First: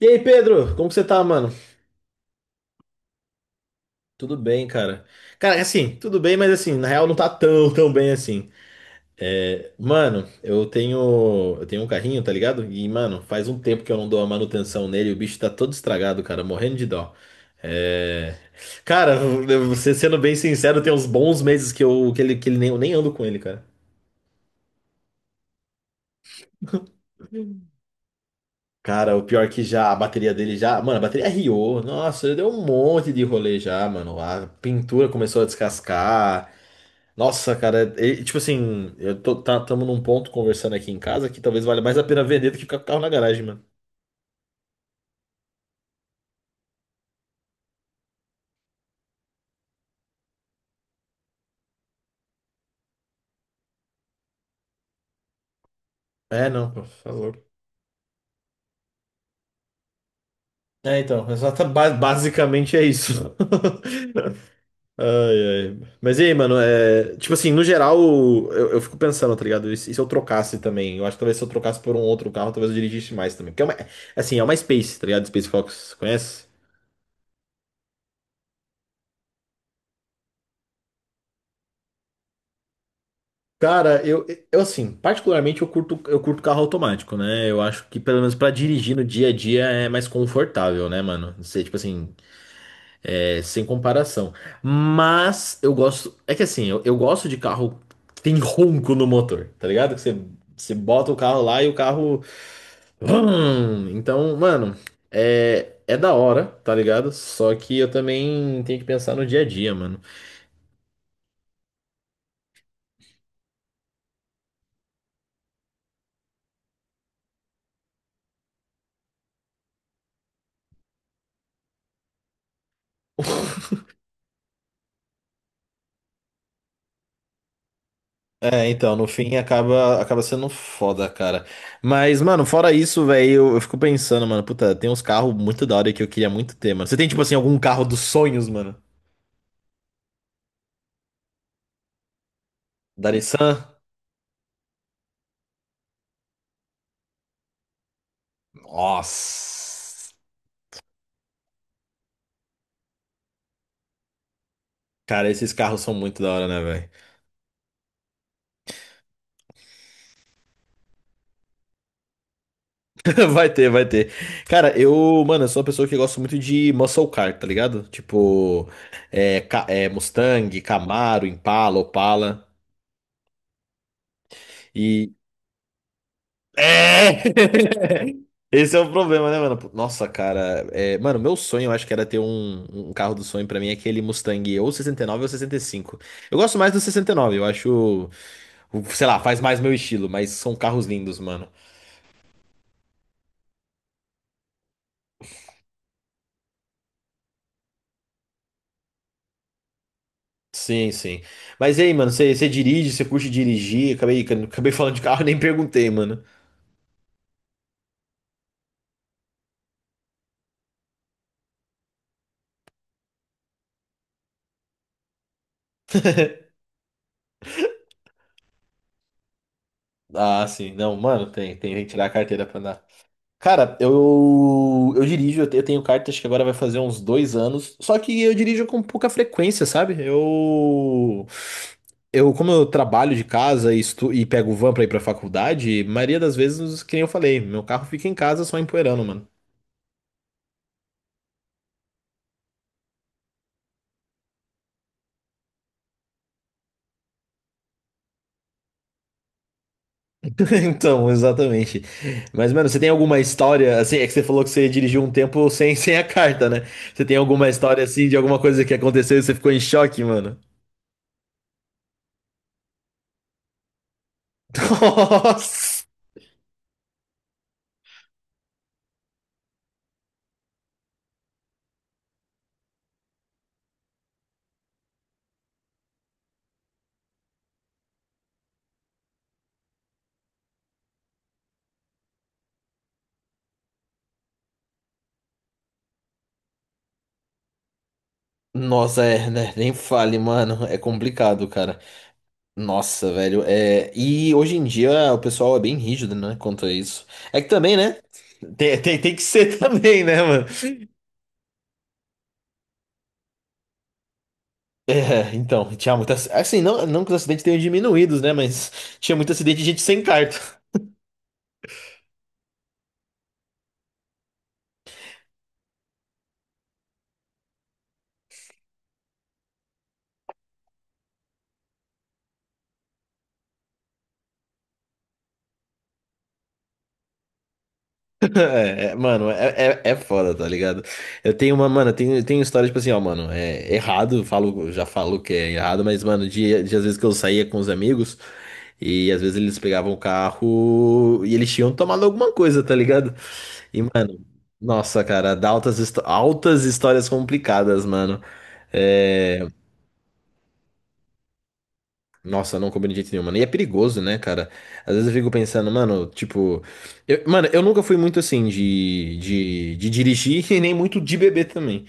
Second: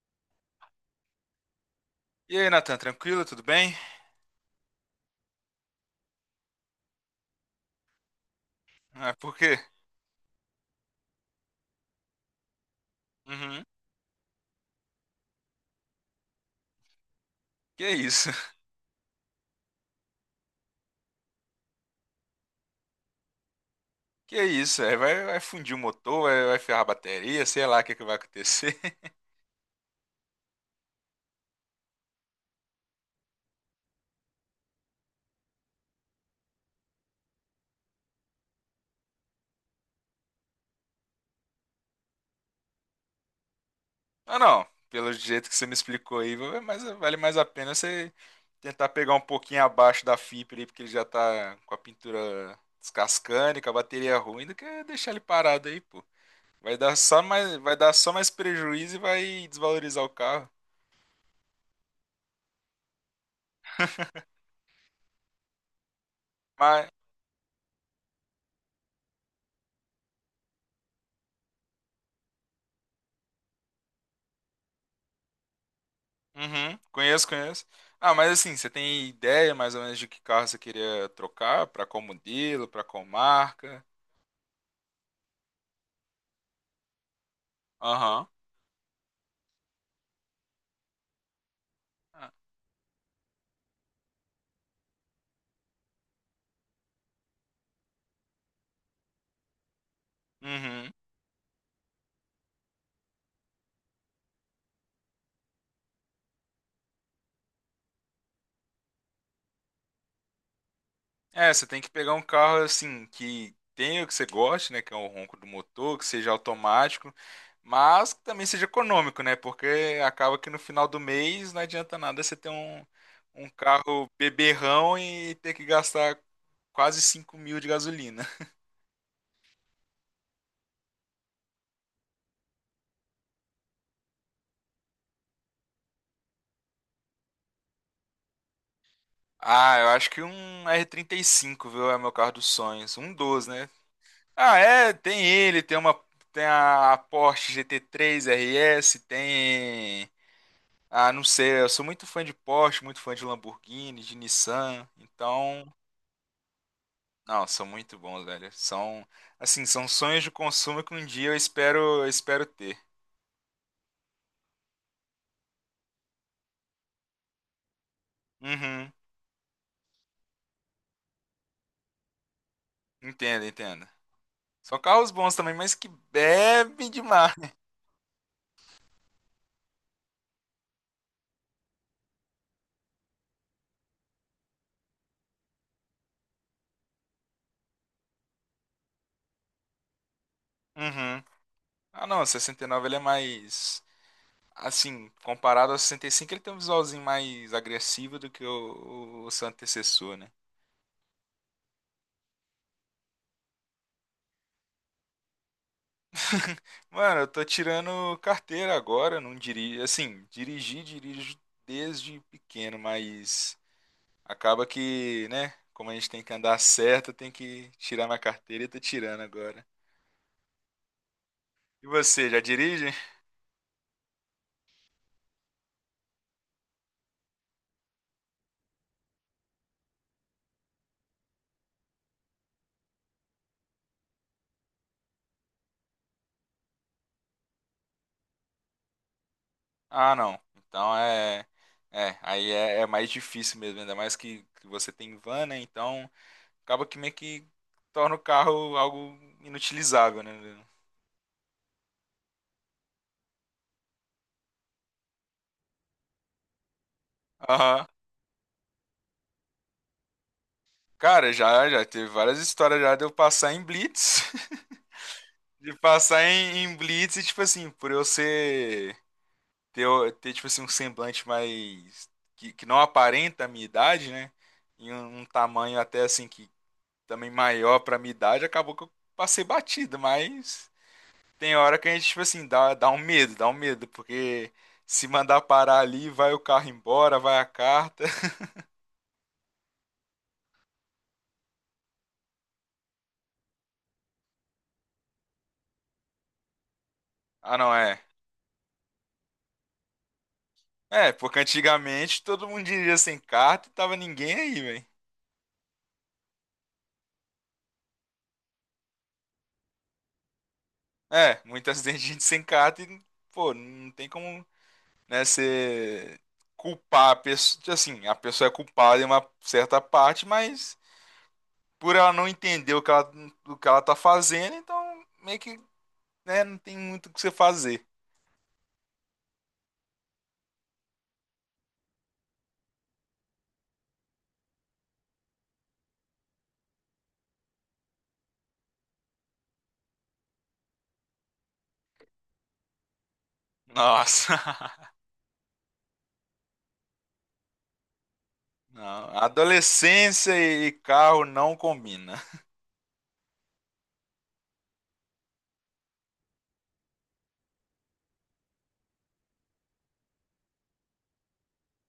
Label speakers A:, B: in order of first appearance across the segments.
A: E aí, Pedro, como que você tá, mano?
B: E aí, Natan, tranquilo? Tudo bem?
A: Tudo bem, cara. Cara, assim, tudo bem, mas assim, na real não tá tão, tão bem assim.
B: Ah, por quê?
A: É, mano, eu tenho um carrinho, tá ligado? E, mano, faz um
B: Uhum.
A: tempo que eu não dou a manutenção nele, o bicho tá todo estragado, cara, morrendo de dó.
B: Que isso?
A: É, cara, você sendo bem sincero, tem uns bons meses que eu, que ele nem, eu nem ando com ele, cara.
B: Que isso? É, vai fundir o motor, vai ferrar a bateria, sei lá o que vai acontecer.
A: Cara, o pior que já a bateria dele já. Mano, a bateria riou. Nossa, ele deu um monte de rolê já, mano. A pintura começou a descascar. Nossa, cara, tipo assim, tamo num ponto conversando aqui em casa que talvez valha mais a pena vender do que ficar com o carro na garagem, mano.
B: Ah, não. Pelo jeito que você me explicou aí, mas vale mais a pena você tentar pegar um pouquinho abaixo da fibra aí, porque ele já tá com a pintura descascando e com a bateria ruim, do que deixar ele parado aí, pô.
A: É, não,
B: Vai
A: pô, por
B: dar só
A: favor.
B: mais, vai dar só mais prejuízo e vai desvalorizar o carro.
A: É, então, basicamente é isso. Ai, ai. Mas e aí, mano, é, tipo assim, no geral, eu fico pensando, tá ligado? E se eu trocasse também? Eu acho que talvez se eu trocasse por um outro carro, talvez eu dirigisse mais também. Porque é uma Space, tá ligado? Space Fox, conhece?
B: Uhum, conheço, conheço. Ah, mas assim, você tem ideia mais ou menos de que carro você queria trocar? Pra qual modelo, pra qual marca?
A: Cara, eu assim, particularmente eu curto carro automático, né? Eu acho que pelo
B: Aham.
A: menos pra dirigir no dia a dia é mais confortável, né, mano? Você, tipo assim,
B: Ah,
A: é, sem comparação. Mas eu gosto, é que assim, eu gosto de carro que tem ronco no motor, tá ligado? Você
B: uhum.
A: bota o carro lá e o carro. Vrum! Então, mano, é da hora, tá ligado? Só que eu também tenho que pensar no dia a dia, mano.
B: É, você tem que pegar um carro assim que tenha o que você goste, né? Que é o ronco do motor, que seja automático, mas que também seja econômico, né? Porque acaba que no final do mês não adianta nada você ter um carro beberrão e ter que gastar quase 5.000 de gasolina.
A: É, então, no fim acaba, acaba sendo foda, cara. Mas, mano, fora isso, velho, eu fico pensando, mano, puta, tem uns carros muito da hora que eu queria muito ter, mano. Você tem, tipo assim, algum carro dos sonhos, mano?
B: Ah, eu acho que um R35, viu? É meu carro dos sonhos.
A: Da
B: Um doze,
A: Nissan?
B: né? Ah, é, tem ele, tem a Porsche GT3 RS, tem.
A: Nossa.
B: Ah, não sei, eu sou muito fã de Porsche, muito fã de Lamborghini, de Nissan.
A: Cara, esses
B: Então,
A: carros são muito da hora, né, velho?
B: não, são muito bons, velho. São assim, são sonhos de consumo que um dia eu espero ter.
A: Vai ter, vai ter. Cara, eu sou uma pessoa que gosta muito de muscle car, tá ligado? Tipo,
B: Uhum.
A: Mustang, Camaro, Impala, Opala.
B: Entendo, entendo. São carros bons também, mas que bebe
A: É!
B: demais.
A: Esse é o problema, né, mano? Nossa, cara. É, mano, meu sonho, eu acho que era ter um carro do sonho pra mim, é aquele Mustang ou 69 ou 65. Eu gosto mais do 69, eu acho. Sei lá, faz mais meu estilo, mas são carros lindos,
B: Uhum.
A: mano.
B: Ah, não, 69 ele é mais. Assim, comparado ao 65, ele tem um visualzinho mais agressivo do que o seu antecessor, né?
A: Sim, sim. Mas e aí, mano, você dirige, você curte dirigir? Acabei falando de carro, nem perguntei, mano.
B: Mano, eu tô tirando carteira agora, não dirijo. Assim, dirigi, dirijo desde pequeno, mas acaba que, né? Como a gente tem que andar certo, tem que tirar minha carteira e tô tirando agora.
A: Ah, sim. Não, mano, tem que
B: E
A: tirar a
B: você, já
A: carteira pra andar.
B: dirige?
A: Cara, eu dirijo, eu tenho carta, acho que agora vai fazer uns 2 anos. Só que eu dirijo com pouca frequência, sabe? Eu como eu trabalho de casa e, e pego o van pra ir pra faculdade, maioria das vezes, que nem eu falei, meu carro fica em casa só empoeirando, mano.
B: Ah, não. Então é. É, aí é, é mais difícil mesmo, ainda mais que você tem van, né? Então. Acaba que meio que torna o carro algo inutilizável, né?
A: Então, exatamente. Mas, mano, você tem alguma história, assim, é que você falou que você dirigiu um tempo sem a carta, né? Você tem alguma história,
B: Aham.
A: assim, de alguma coisa que aconteceu e você ficou em choque, mano?
B: Cara, já teve várias histórias já de eu passar em blitz, de
A: Nossa!
B: passar em blitz e tipo assim, por eu ser ter, ter tipo assim um semblante mais que não aparenta a minha idade, né? E um tamanho até assim que também maior pra minha idade, acabou que eu passei batido, mas tem hora que a gente tipo assim dá um medo, dá um medo, porque se mandar parar ali, vai o carro embora, vai a carta.
A: Nossa, é, né? Nem fale, mano. É complicado, cara. Nossa, velho. É... E hoje em dia o pessoal é bem rígido, né? Quanto a isso. É que
B: Ah, não,
A: também, né?
B: é.
A: Tem que ser também, né, mano?
B: É, porque antigamente todo mundo dirigia sem carta e tava ninguém aí, velho.
A: É, então, tinha muita. Assim, não que os acidentes tenham diminuídos, né? Mas tinha muito acidente de gente sem carta.
B: É, muito acidente de gente sem carta e, pô, não tem como, né, você culpar a pessoa. Assim, a pessoa é culpada em uma certa parte, mas por ela não entender o que ela tá fazendo, então meio que, né, não tem muito o que você fazer.
A: Mano, é foda, tá ligado? Mano, eu tenho história, tipo assim, ó, mano, é errado, já falo que é errado, mas, mano, de às vezes que eu saía com os amigos e às vezes eles pegavam o carro e eles tinham tomado alguma coisa, tá ligado? E, mano,
B: Nossa.
A: nossa, cara, dá altas histórias complicadas, mano.
B: Não,
A: É,
B: adolescência e carro não combina.
A: Nossa, não combina de jeito nenhum, mano. E é perigoso, né, cara? Às vezes eu fico pensando, mano, tipo. Mano, eu nunca fui muito assim de dirigir e nem muito de beber também.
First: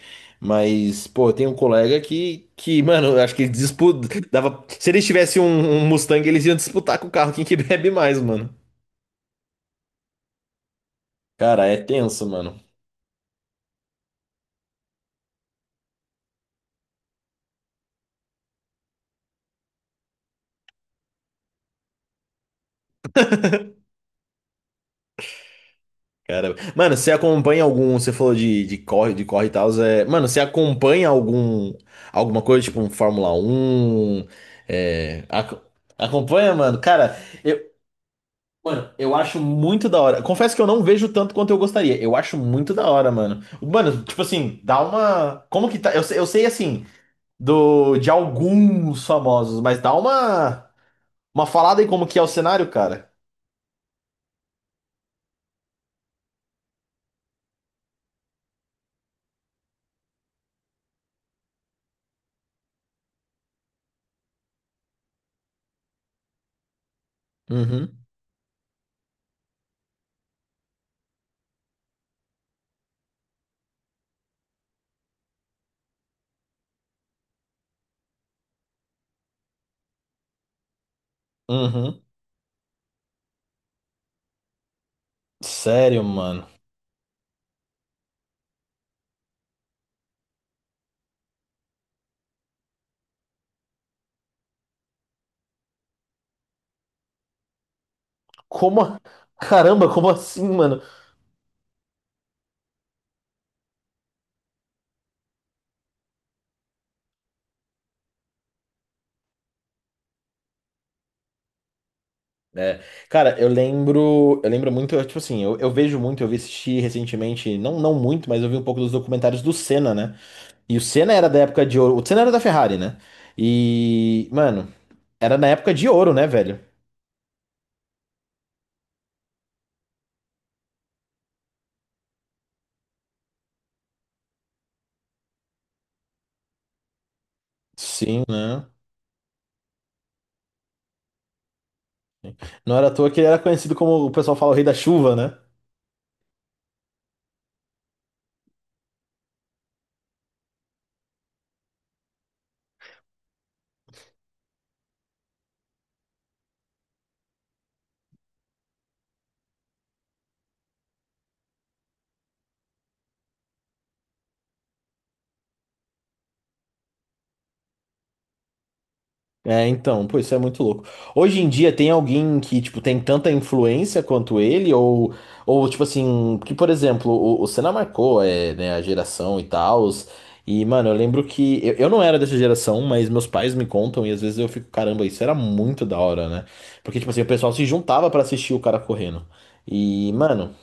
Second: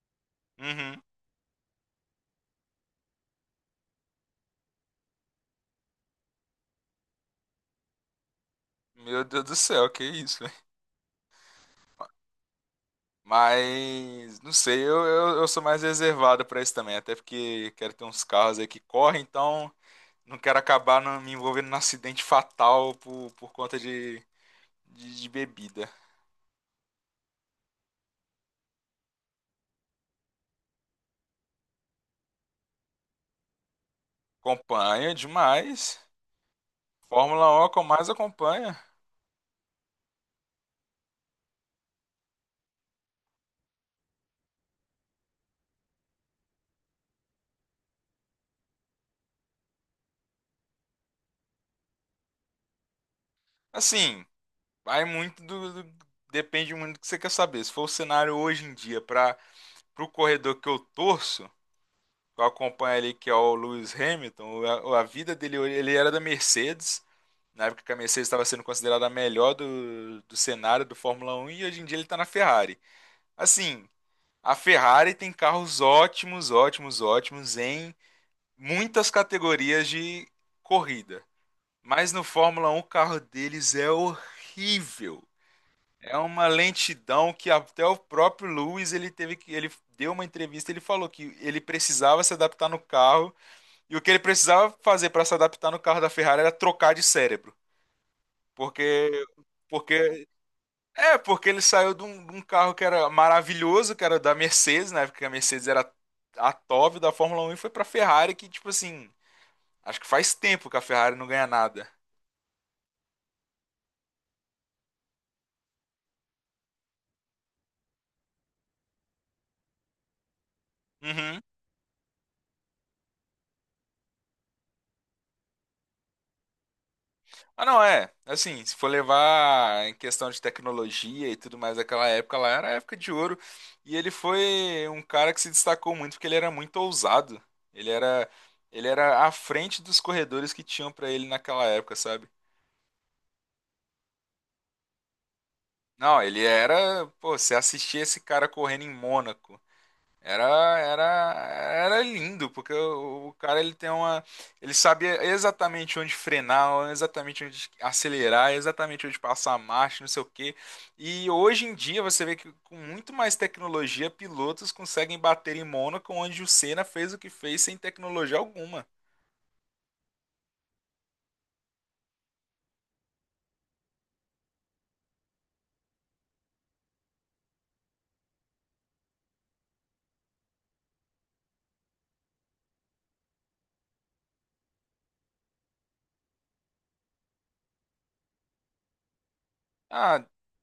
B: Uhum.
A: Mas, pô, tem um colega mano, eu acho que ele disputa. Dava, se eles tivessem um Mustang, eles iam disputar com o carro quem que bebe mais, mano.
B: Meu Deus do céu, que isso.
A: Cara, é tenso, mano.
B: Mas não sei, eu sou mais reservado pra isso também, até porque quero ter uns carros aí que correm, então não quero acabar me envolvendo num acidente fatal por conta de bebida.
A: Cara, mano, você acompanha algum, você falou de corre e tal, é, mano, você acompanha alguma coisa, tipo um Fórmula 1?
B: Acompanho
A: é, ac-
B: demais.
A: acompanha, mano? Cara,
B: Fórmula
A: eu,
B: 1 é o que eu mais acompanho.
A: eu acho muito da hora. Confesso que eu não vejo tanto quanto eu gostaria. Eu acho muito da hora, mano. Mano, tipo assim, dá uma, como que tá? Eu sei assim do de alguns famosos, mas dá uma falada aí como que é o cenário, cara.
B: Assim, vai muito depende muito do que você quer saber. Se for o cenário hoje em dia para o corredor que eu torço, que eu acompanho ali, que é o Lewis Hamilton, a vida dele, ele era da Mercedes. Na época que a
A: Uhum.
B: Mercedes estava sendo considerada a melhor do cenário do Fórmula 1 e hoje em dia ele está na Ferrari. Assim, a Ferrari tem carros ótimos, ótimos, ótimos em muitas categorias de corrida.
A: Uhum.
B: Mas no Fórmula 1 o carro deles é horrível.
A: Sério,
B: É
A: mano.
B: uma lentidão que até o próprio Lewis, ele teve que, ele deu uma entrevista, ele falou que ele precisava se adaptar no carro e o que ele precisava fazer para se adaptar no carro da Ferrari era trocar de cérebro,
A: Como?
B: porque
A: Caramba, como
B: porque.
A: assim, mano?
B: É, porque ele saiu de um carro que era maravilhoso, que era da Mercedes, na época que a Mercedes era a top da Fórmula 1 e foi pra Ferrari, que, tipo assim, acho que faz tempo que a Ferrari não ganha nada.
A: É, cara, eu lembro muito, tipo assim, eu vi assistir recentemente, não muito, mas eu vi um pouco dos documentários do Senna, né? E o Senna era da
B: Uhum.
A: época de ouro, o Senna era da Ferrari, né? E, mano, era na época de ouro, né, velho?
B: Ah, não, é. Assim, se for levar em questão de tecnologia e tudo mais, aquela época lá era a época de ouro. E ele foi um cara que se destacou muito porque ele era muito ousado. Ele
A: Sim,
B: era,
A: né?
B: ele era à frente dos corredores que tinham pra ele naquela época, sabe?
A: Não era à toa que ele era conhecido como o pessoal fala o rei da chuva, né?
B: Não, ele era, pô, você assistia esse cara correndo em Mônaco. Era, era, era lindo, porque o cara, ele tem uma, ele sabia exatamente onde frenar, exatamente onde acelerar, exatamente onde passar a marcha, não sei o quê. E hoje em dia você vê que com muito mais tecnologia, pilotos conseguem bater em Mônaco, onde o Senna fez o que fez sem tecnologia alguma.
A: É, então, pô, isso é muito louco. Hoje em dia tem alguém que, tipo, tem tanta influência quanto ele, ou tipo assim, que, por exemplo, o Senna marcou, é, né, a geração e tal, e, mano, eu lembro que, eu não era dessa geração, mas meus pais me contam, e às vezes eu fico, caramba, isso era muito da hora, né? Porque, tipo assim, o pessoal se juntava pra assistir o cara correndo. E,
B: Ah,
A: mano,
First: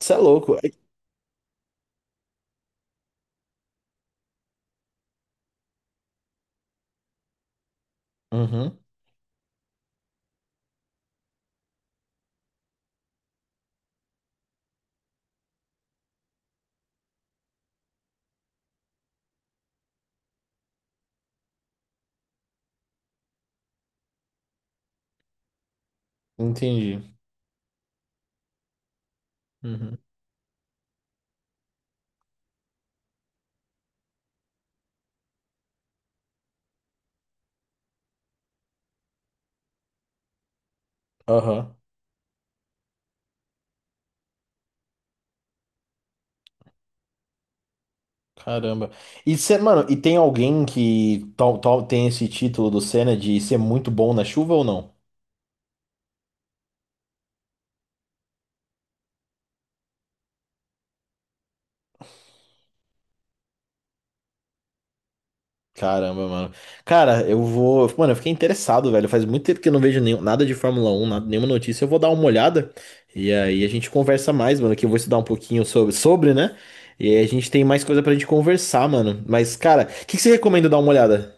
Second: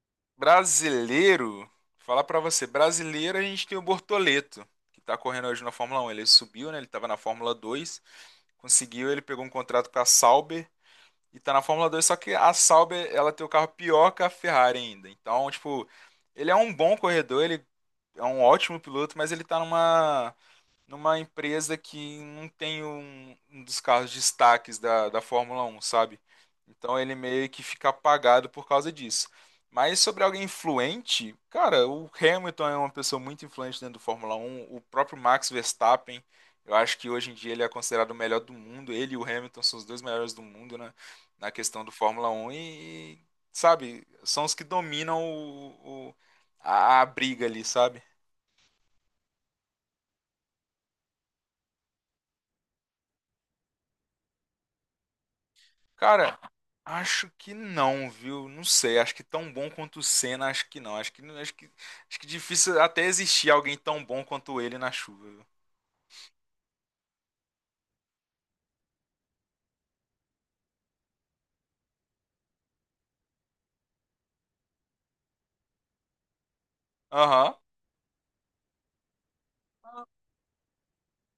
A: isso é louco.
B: brasileiro, falar pra você, brasileiro a gente tem o Bortoleto, que tá correndo hoje na Fórmula 1. Ele subiu, né? Ele tava na Fórmula 2,
A: Uhum,
B: conseguiu, ele pegou um contrato com a Sauber e tá na Fórmula 2, só que a Sauber, ela tem o carro pior que a Ferrari ainda. Então, tipo, ele é um bom corredor, ele é um ótimo piloto, mas ele tá numa empresa que não tem um dos carros destaques da Fórmula 1, sabe? Então
A: entendi.
B: ele meio que fica apagado por causa disso.
A: Uhum.
B: Mas sobre alguém influente, cara, o Hamilton é uma pessoa muito influente dentro do Fórmula 1, o próprio Max Verstappen, eu acho que hoje em dia ele é considerado o melhor do mundo, ele e o Hamilton são os dois melhores do mundo, né, na
A: Aham.
B: questão do Fórmula 1 e, sabe, são os que dominam a briga ali, sabe?
A: Caramba. E cê, mano, e tem alguém tal tem esse título do Senna de ser muito bom na chuva ou não?
B: Cara, acho que não, viu? Não sei, acho que tão bom quanto o Senna, acho que não. Acho que difícil até existir alguém tão bom quanto ele na chuva, viu?
A: Caramba, mano. Cara, eu vou. Mano, eu fiquei interessado, velho. Faz muito tempo que eu não vejo nada de Fórmula 1 nenhuma notícia. Eu vou dar uma olhada e aí a gente conversa mais, mano. Que eu vou estudar um pouquinho sobre, né? E aí a gente
B: Aham.
A: tem mais coisa pra gente conversar, mano. Mas, cara, o que que você recomenda dar uma olhada?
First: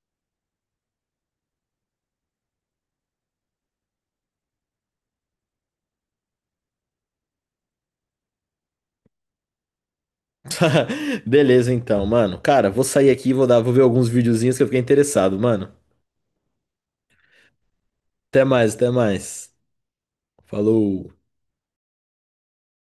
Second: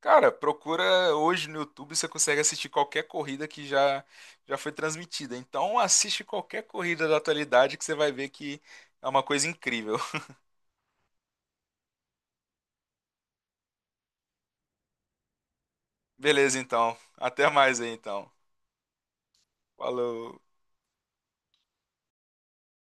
B: Cara, procura hoje no YouTube, você consegue assistir qualquer corrida que já foi transmitida. Então assiste qualquer corrida da atualidade que você vai ver que é uma coisa incrível.
A: Beleza, então, mano. Cara, vou sair aqui, vou ver alguns videozinhos que eu fiquei interessado, mano.
B: Beleza, então. Até mais aí, então.
A: Até mais, até mais.
B: Falou.
A: Falou.